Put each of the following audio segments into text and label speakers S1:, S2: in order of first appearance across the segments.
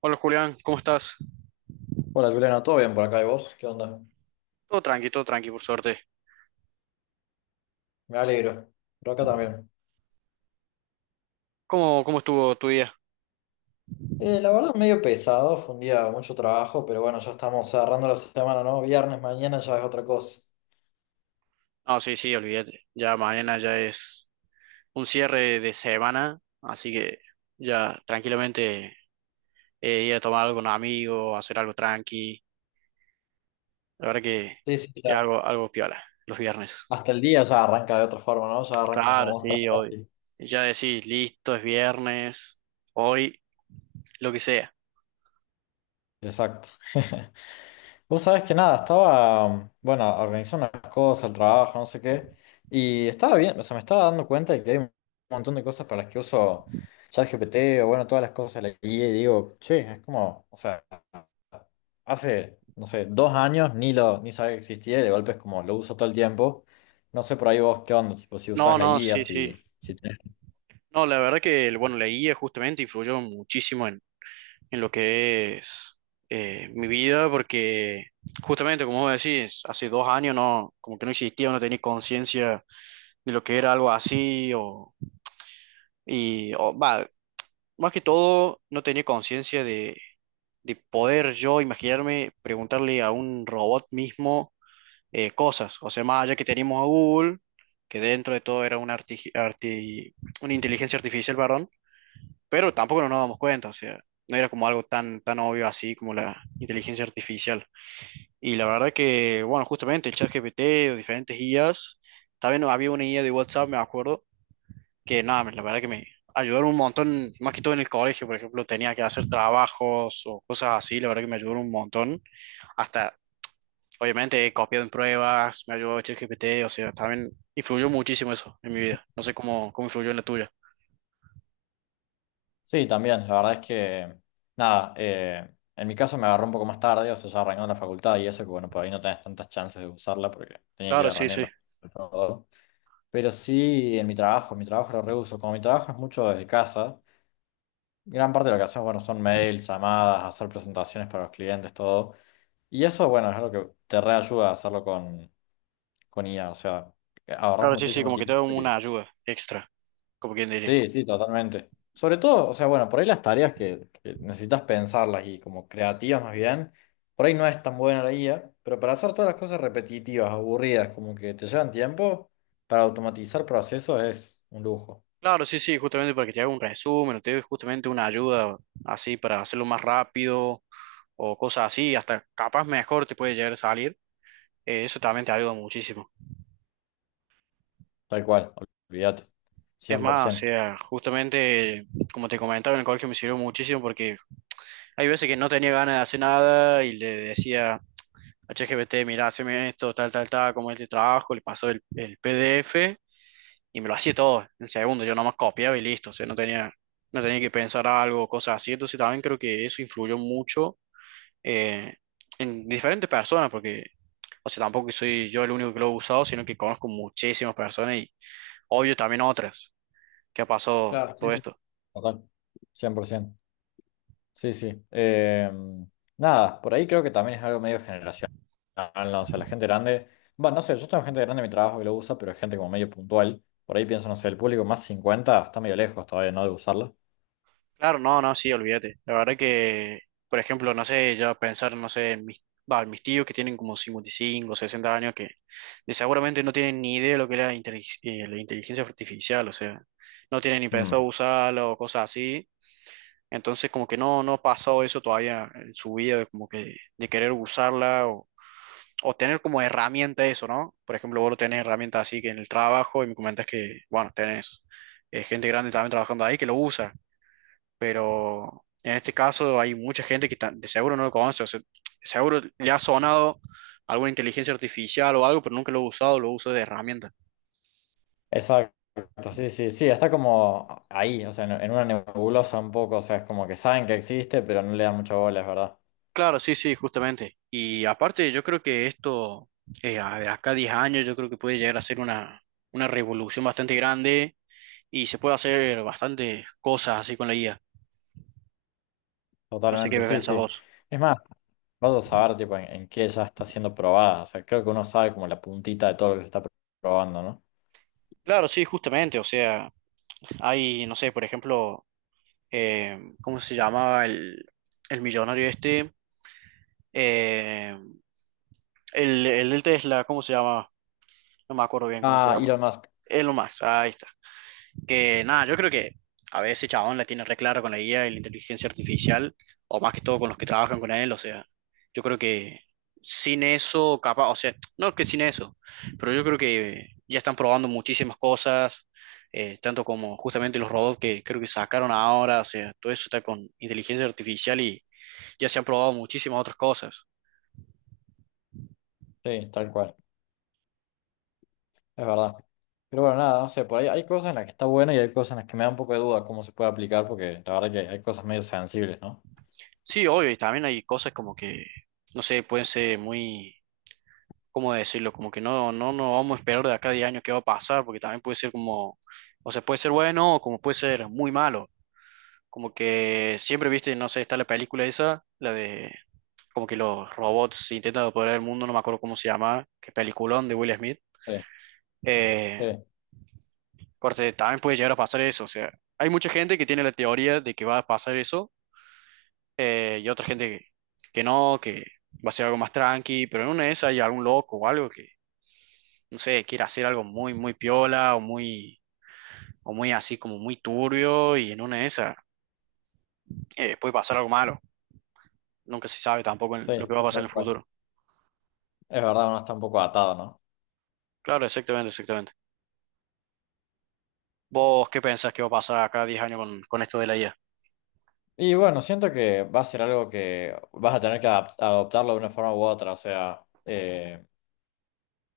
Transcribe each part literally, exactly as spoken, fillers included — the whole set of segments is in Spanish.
S1: Hola Julián, ¿cómo estás?
S2: Hola Juliana, ¿todo bien por acá y vos? ¿Qué onda?
S1: Todo tranqui, todo tranqui, por suerte.
S2: Me alegro. Por acá también.
S1: ¿Cómo, cómo estuvo tu día?
S2: Eh, la verdad, medio pesado, fue un día de mucho trabajo, pero bueno, ya estamos agarrando la semana, ¿no? Viernes, mañana ya es otra cosa.
S1: Ah, sí, sí, olvídate. Ya mañana ya es un cierre de semana, así que ya tranquilamente eh, ir a tomar algo con amigos, hacer algo tranqui. La verdad que
S2: Sí, sí,
S1: es
S2: ya.
S1: algo, algo piola, los viernes.
S2: Hasta el día ya arranca de otra forma, ¿no? Ya arranca
S1: Claro,
S2: como vos
S1: sí, hoy.
S2: trabajaste.
S1: Ya decís, listo, es viernes, hoy, lo que sea.
S2: Exacto. Vos sabés que nada, estaba, bueno, organizando unas cosas, el trabajo, no sé qué, y estaba bien, o sea, me estaba dando cuenta de que hay un montón de cosas para las que uso ChatGPT o bueno, todas las cosas de la I A y digo, che, es como, o sea, hace, no sé, dos años ni lo, ni sabía que existía y de golpe es como lo uso todo el tiempo. No sé por ahí vos qué onda, tipo, si
S1: No,
S2: usás la
S1: no,
S2: I A,
S1: sí, sí.
S2: si, si.
S1: No, la verdad que, bueno, la guía justamente influyó muchísimo en lo que es eh, mi vida, porque justamente, como vos decís, hace dos años no, como que no existía, no tenía conciencia de lo que era algo así, o, y, o, va, más que todo, no tenía conciencia de, de poder yo imaginarme preguntarle a un robot mismo eh, cosas, o sea, más allá que teníamos a Google, que dentro de todo era una, arti- arti- una inteligencia artificial, varón, pero tampoco nos dábamos cuenta, o sea, no era como algo tan, tan obvio así como la inteligencia artificial. Y la verdad que, bueno, justamente el ChatGPT o diferentes I As, también había una I A de WhatsApp, me acuerdo, que nada, la verdad que me ayudaron un montón, más que todo en el colegio, por ejemplo, tenía que hacer trabajos o cosas así, la verdad que me ayudaron un montón, hasta... Obviamente he copiado en pruebas, me ayudó ChatGPT, o sea, también influyó muchísimo eso en mi vida. No sé cómo, cómo influyó en la tuya.
S2: Sí, también, la verdad es que, nada, eh, en mi caso me agarró un poco más tarde, o sea, ya arrancó en la facultad y eso, que bueno, por ahí no tenés tantas chances de usarla porque tenía que ir
S1: Claro,
S2: a
S1: sí,
S2: rendir en
S1: sí.
S2: la facultad. Pero sí, en mi trabajo, mi trabajo, lo reuso. Como mi trabajo es mucho desde casa, gran parte de lo que hacemos, bueno, son mails, llamadas, hacer presentaciones para los clientes, todo. Y eso, bueno, es algo que te reayuda a hacerlo con, con I A, o sea, ahorras
S1: Claro, sí, sí,
S2: muchísimo
S1: como que te
S2: tiempo.
S1: da una ayuda extra, como quien diría.
S2: Sí, sí, totalmente. Sobre todo, o sea, bueno, por ahí las tareas que, que necesitas pensarlas y como creativas más bien, por ahí no es tan buena la guía, pero para hacer todas las cosas repetitivas, aburridas, como que te llevan tiempo, para automatizar procesos es un lujo.
S1: Claro, sí, sí, justamente para que te haga un resumen, o te dé justamente una ayuda así para hacerlo más rápido o cosas así, hasta capaz mejor te puede llegar a salir. Eh, eso también te ayuda muchísimo.
S2: Tal cual, olvídate.
S1: Es más, o
S2: cien por ciento.
S1: sea, justamente, como te comentaba, en el colegio me sirvió muchísimo porque hay veces que no tenía ganas de hacer nada y le decía a ChatGPT, mira, haceme esto, tal, tal, tal, como este trabajo, le pasó el, el P D F y me lo hacía todo en segundo, yo nomás copiaba y listo, o sea, no tenía, no tenía que pensar algo, cosas así, entonces también creo que eso influyó mucho eh, en diferentes personas, porque, o sea, tampoco soy yo el único que lo he usado, sino que conozco muchísimas personas y obvio también otras que ha pasado
S2: Claro. Sí,
S1: todo
S2: sí.
S1: esto.
S2: Total. cien por ciento. Sí, sí. Eh, nada, por ahí creo que también es algo medio generacional, ¿no? O sea, la gente grande, bueno, no sé, yo tengo gente grande en mi trabajo que lo usa, pero es gente como medio puntual. Por ahí pienso, no sé, el público más cincuenta está medio lejos todavía, ¿no? De usarla.
S1: Claro, no, no, sí, olvídate. La verdad que, por ejemplo, no sé, ya pensar, no sé, en mis, va, en mis tíos que tienen como cincuenta y cinco, sesenta años, que de- seguramente no tienen ni idea de lo que es la, intelig- eh, la inteligencia artificial, o sea, no tienen ni pensado
S2: Mm.
S1: usarlo o cosas así. Entonces, como que no, no ha pasado eso todavía en su vida, de como que de querer usarla o, o tener como herramienta eso, ¿no? Por ejemplo, vos lo tenés herramienta así que en el trabajo y me comentas que, bueno, tenés eh, gente grande también trabajando ahí que lo usa, pero en este caso hay mucha gente que ta- de seguro no lo conoce, o sea, seguro le ha sonado alguna inteligencia artificial o algo, pero nunca lo ha usado, lo usa de herramienta.
S2: Exacto, sí, sí, sí, está como ahí, o sea, en, en, una nebulosa un poco, o sea, es como que saben que existe, pero no le dan mucha bola, es verdad.
S1: Claro, sí, sí, justamente. Y aparte, yo creo que esto, eh, a- de acá a diez años, yo creo que puede llegar a ser una, una revolución bastante grande y se puede hacer bastantes cosas así con la I A. No sé qué
S2: Totalmente, sí,
S1: pensás
S2: sí.
S1: vos.
S2: Es más, vas a saber, tipo, en, en qué ya está siendo probada, o sea, creo que uno sabe como la puntita de todo lo que se está probando, ¿no?
S1: Claro, sí, justamente. O sea, hay, no sé, por ejemplo, eh, ¿cómo se llamaba el, el millonario este? Eh, el, el del Tesla, ¿cómo se llama? No me acuerdo bien cómo se
S2: Ah,
S1: llama.
S2: Elon Musk,
S1: Elon Musk, ahí está. Que nada, yo creo que a veces ese chabón la tiene re clara con la guía y la inteligencia artificial, o más que todo con los que trabajan con él, o sea, yo creo que sin eso, capaz, o sea, no que sin eso, pero yo creo que ya están probando muchísimas cosas, eh, tanto como justamente los robots que creo que sacaron ahora, o sea, todo eso está con inteligencia artificial y ya se han probado muchísimas otras cosas.
S2: sí, tal cual, es verdad. Pero bueno, nada, no sé, por ahí hay cosas en las que está bueno y hay cosas en las que me da un poco de duda cómo se puede aplicar, porque la verdad que hay cosas medio sensibles, ¿no?
S1: Sí, obvio, y también hay cosas como que, no sé, pueden ser muy ¿cómo decirlo? Como que no, no, no vamos a esperar de acá a diez años qué va a pasar, porque también puede ser como, o sea, puede ser bueno o como puede ser muy malo. Como que siempre viste, no sé, está la película esa, la de como que los robots intentan apoderar el mundo, no me acuerdo cómo se llama, qué peliculón de Will Smith.
S2: Sí,
S1: Eh,
S2: sí,
S1: corte, también puede llegar a pasar eso, o sea, hay mucha gente que tiene la teoría de que va a pasar eso, eh, y otra gente que, que no, que va a ser algo más tranqui, pero en una de esas hay algún loco o algo que no sé, quiere hacer algo muy, muy piola o muy, o muy así como muy turbio y en una de esas eh, puede pasar algo malo. Nunca se sabe tampoco en
S2: sí,
S1: lo que va a
S2: sí,
S1: pasar en
S2: tal
S1: el
S2: cual.
S1: futuro.
S2: Es verdad, uno está un poco atado, ¿no?
S1: Claro, exactamente, exactamente. ¿Vos qué pensás que va a pasar acá diez años con, con esto de la I A?
S2: Y bueno, siento que va a ser algo que vas a tener que adap- adoptarlo de una forma u otra, o sea, eh,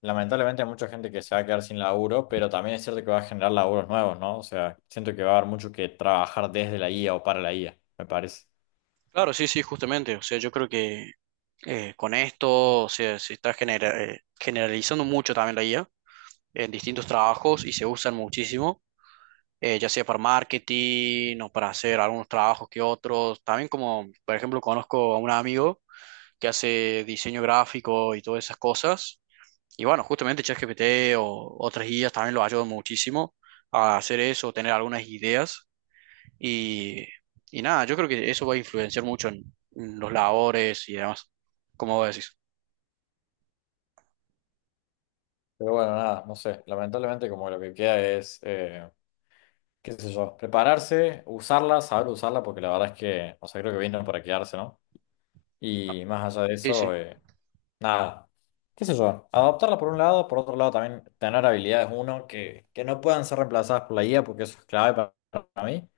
S2: lamentablemente hay mucha gente que se va a quedar sin laburo, pero también es cierto que va a generar laburos nuevos, ¿no? O sea, siento que va a haber mucho que trabajar desde la I A o para la I A, me parece.
S1: Claro, sí, sí, justamente. O sea, yo creo que eh, con esto, o sea, se está genera- eh, generalizando mucho también la I A en distintos trabajos y se usan muchísimo. Eh, ya sea para marketing o para hacer algunos trabajos que otros. También como, por ejemplo, conozco a un amigo que hace diseño gráfico y todas esas cosas. Y bueno, justamente ChatGPT o otras guías también lo ayudan muchísimo a hacer eso, tener algunas ideas. Y, y nada, yo creo que eso va a influenciar mucho en, en los labores y demás, como vos decís.
S2: Pero bueno, nada, no sé. Lamentablemente como lo que queda es, eh, qué sé yo, prepararse, usarla, saber usarla, porque la verdad es que, o sea, creo que vino para quedarse, ¿no?
S1: Ah,
S2: Y más allá de
S1: sí, sí.
S2: eso, eh, nada, qué sé yo, adaptarla por un lado, por otro lado también tener habilidades, uno, que, que no puedan ser reemplazadas por la I A, porque eso es clave para para mí.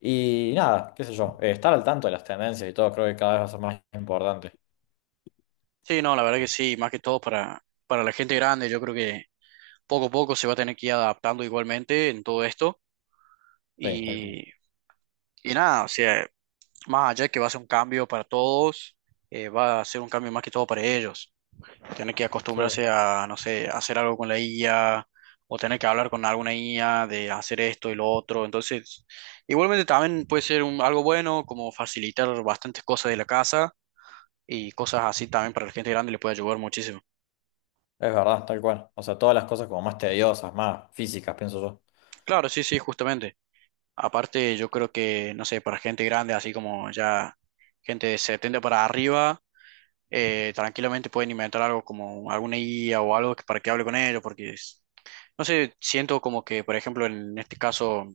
S2: Y nada, qué sé yo, eh, estar al tanto de las tendencias y todo creo que cada vez va a ser más importante.
S1: Sí, no, la verdad que sí, más que todo para, para la gente grande, yo creo que poco a poco se va a tener que ir adaptando igualmente en todo esto.
S2: Sí, tal cual.
S1: Y, y nada, o sea, más allá de que va a ser un cambio para todos, eh, va a ser un cambio más que todo para ellos. Tener que
S2: Sí, es
S1: acostumbrarse a, no sé, hacer algo con la I A o tener que hablar con alguna I A de hacer esto y lo otro. Entonces, igualmente también puede ser un, algo bueno como facilitar bastantes cosas de la casa y cosas así también para la gente grande le puede ayudar muchísimo.
S2: verdad, tal cual. O sea, todas las cosas como más tediosas, más físicas, pienso yo.
S1: Claro, sí, sí, justamente. Aparte, yo creo que, no sé, para gente grande, así como ya gente de setenta para arriba, eh, tranquilamente pueden inventar algo como alguna guía o algo que- para que hable con ellos, porque, es- no sé, siento como que, por ejemplo, en este caso,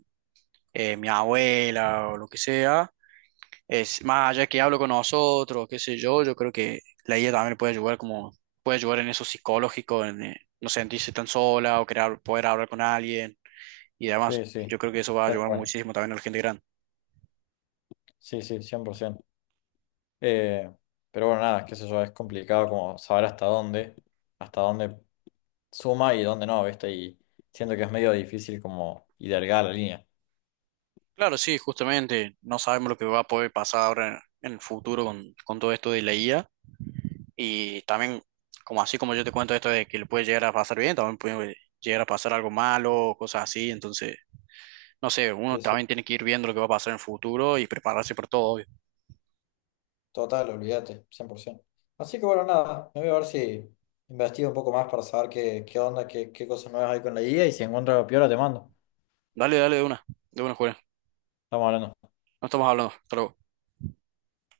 S1: eh, mi abuela o lo que sea, es más allá que hablo con nosotros, qué sé yo, yo creo que la guía también puede ayudar como, puede ayudar en eso psicológico, en eh, no sentirse tan sola o querer, hab- poder hablar con alguien y
S2: Sí,
S1: además, yo
S2: sí,
S1: creo que eso va a
S2: tal
S1: ayudar
S2: cual.
S1: muchísimo también a la gente grande.
S2: Sí, sí, cien por ciento. Eh, pero bueno, nada, qué sé yo, es complicado como saber hasta dónde, hasta dónde, suma y dónde no, ¿viste? Y siento que es medio difícil como hilargar la línea.
S1: Claro, sí, justamente no sabemos lo que va a poder pasar ahora en el futuro con, con todo esto de la I A. Y también, como así como yo te cuento esto de que le puede llegar a pasar bien, también puede llegar a pasar algo malo, cosas así. Entonces, no sé, uno
S2: Sí, sí.
S1: también tiene que ir viendo lo que va a pasar en el futuro y prepararse por todo, obvio.
S2: Total, olvídate, cien por ciento. Así que bueno, nada, me voy a ver si investigo un poco más para saber qué, qué, onda, qué, qué cosas nuevas hay con la guía y si encuentro algo piola te mando.
S1: Dale, dale de una, de una, Julián.
S2: Estamos hablando.
S1: No estamos hablando. Hasta luego.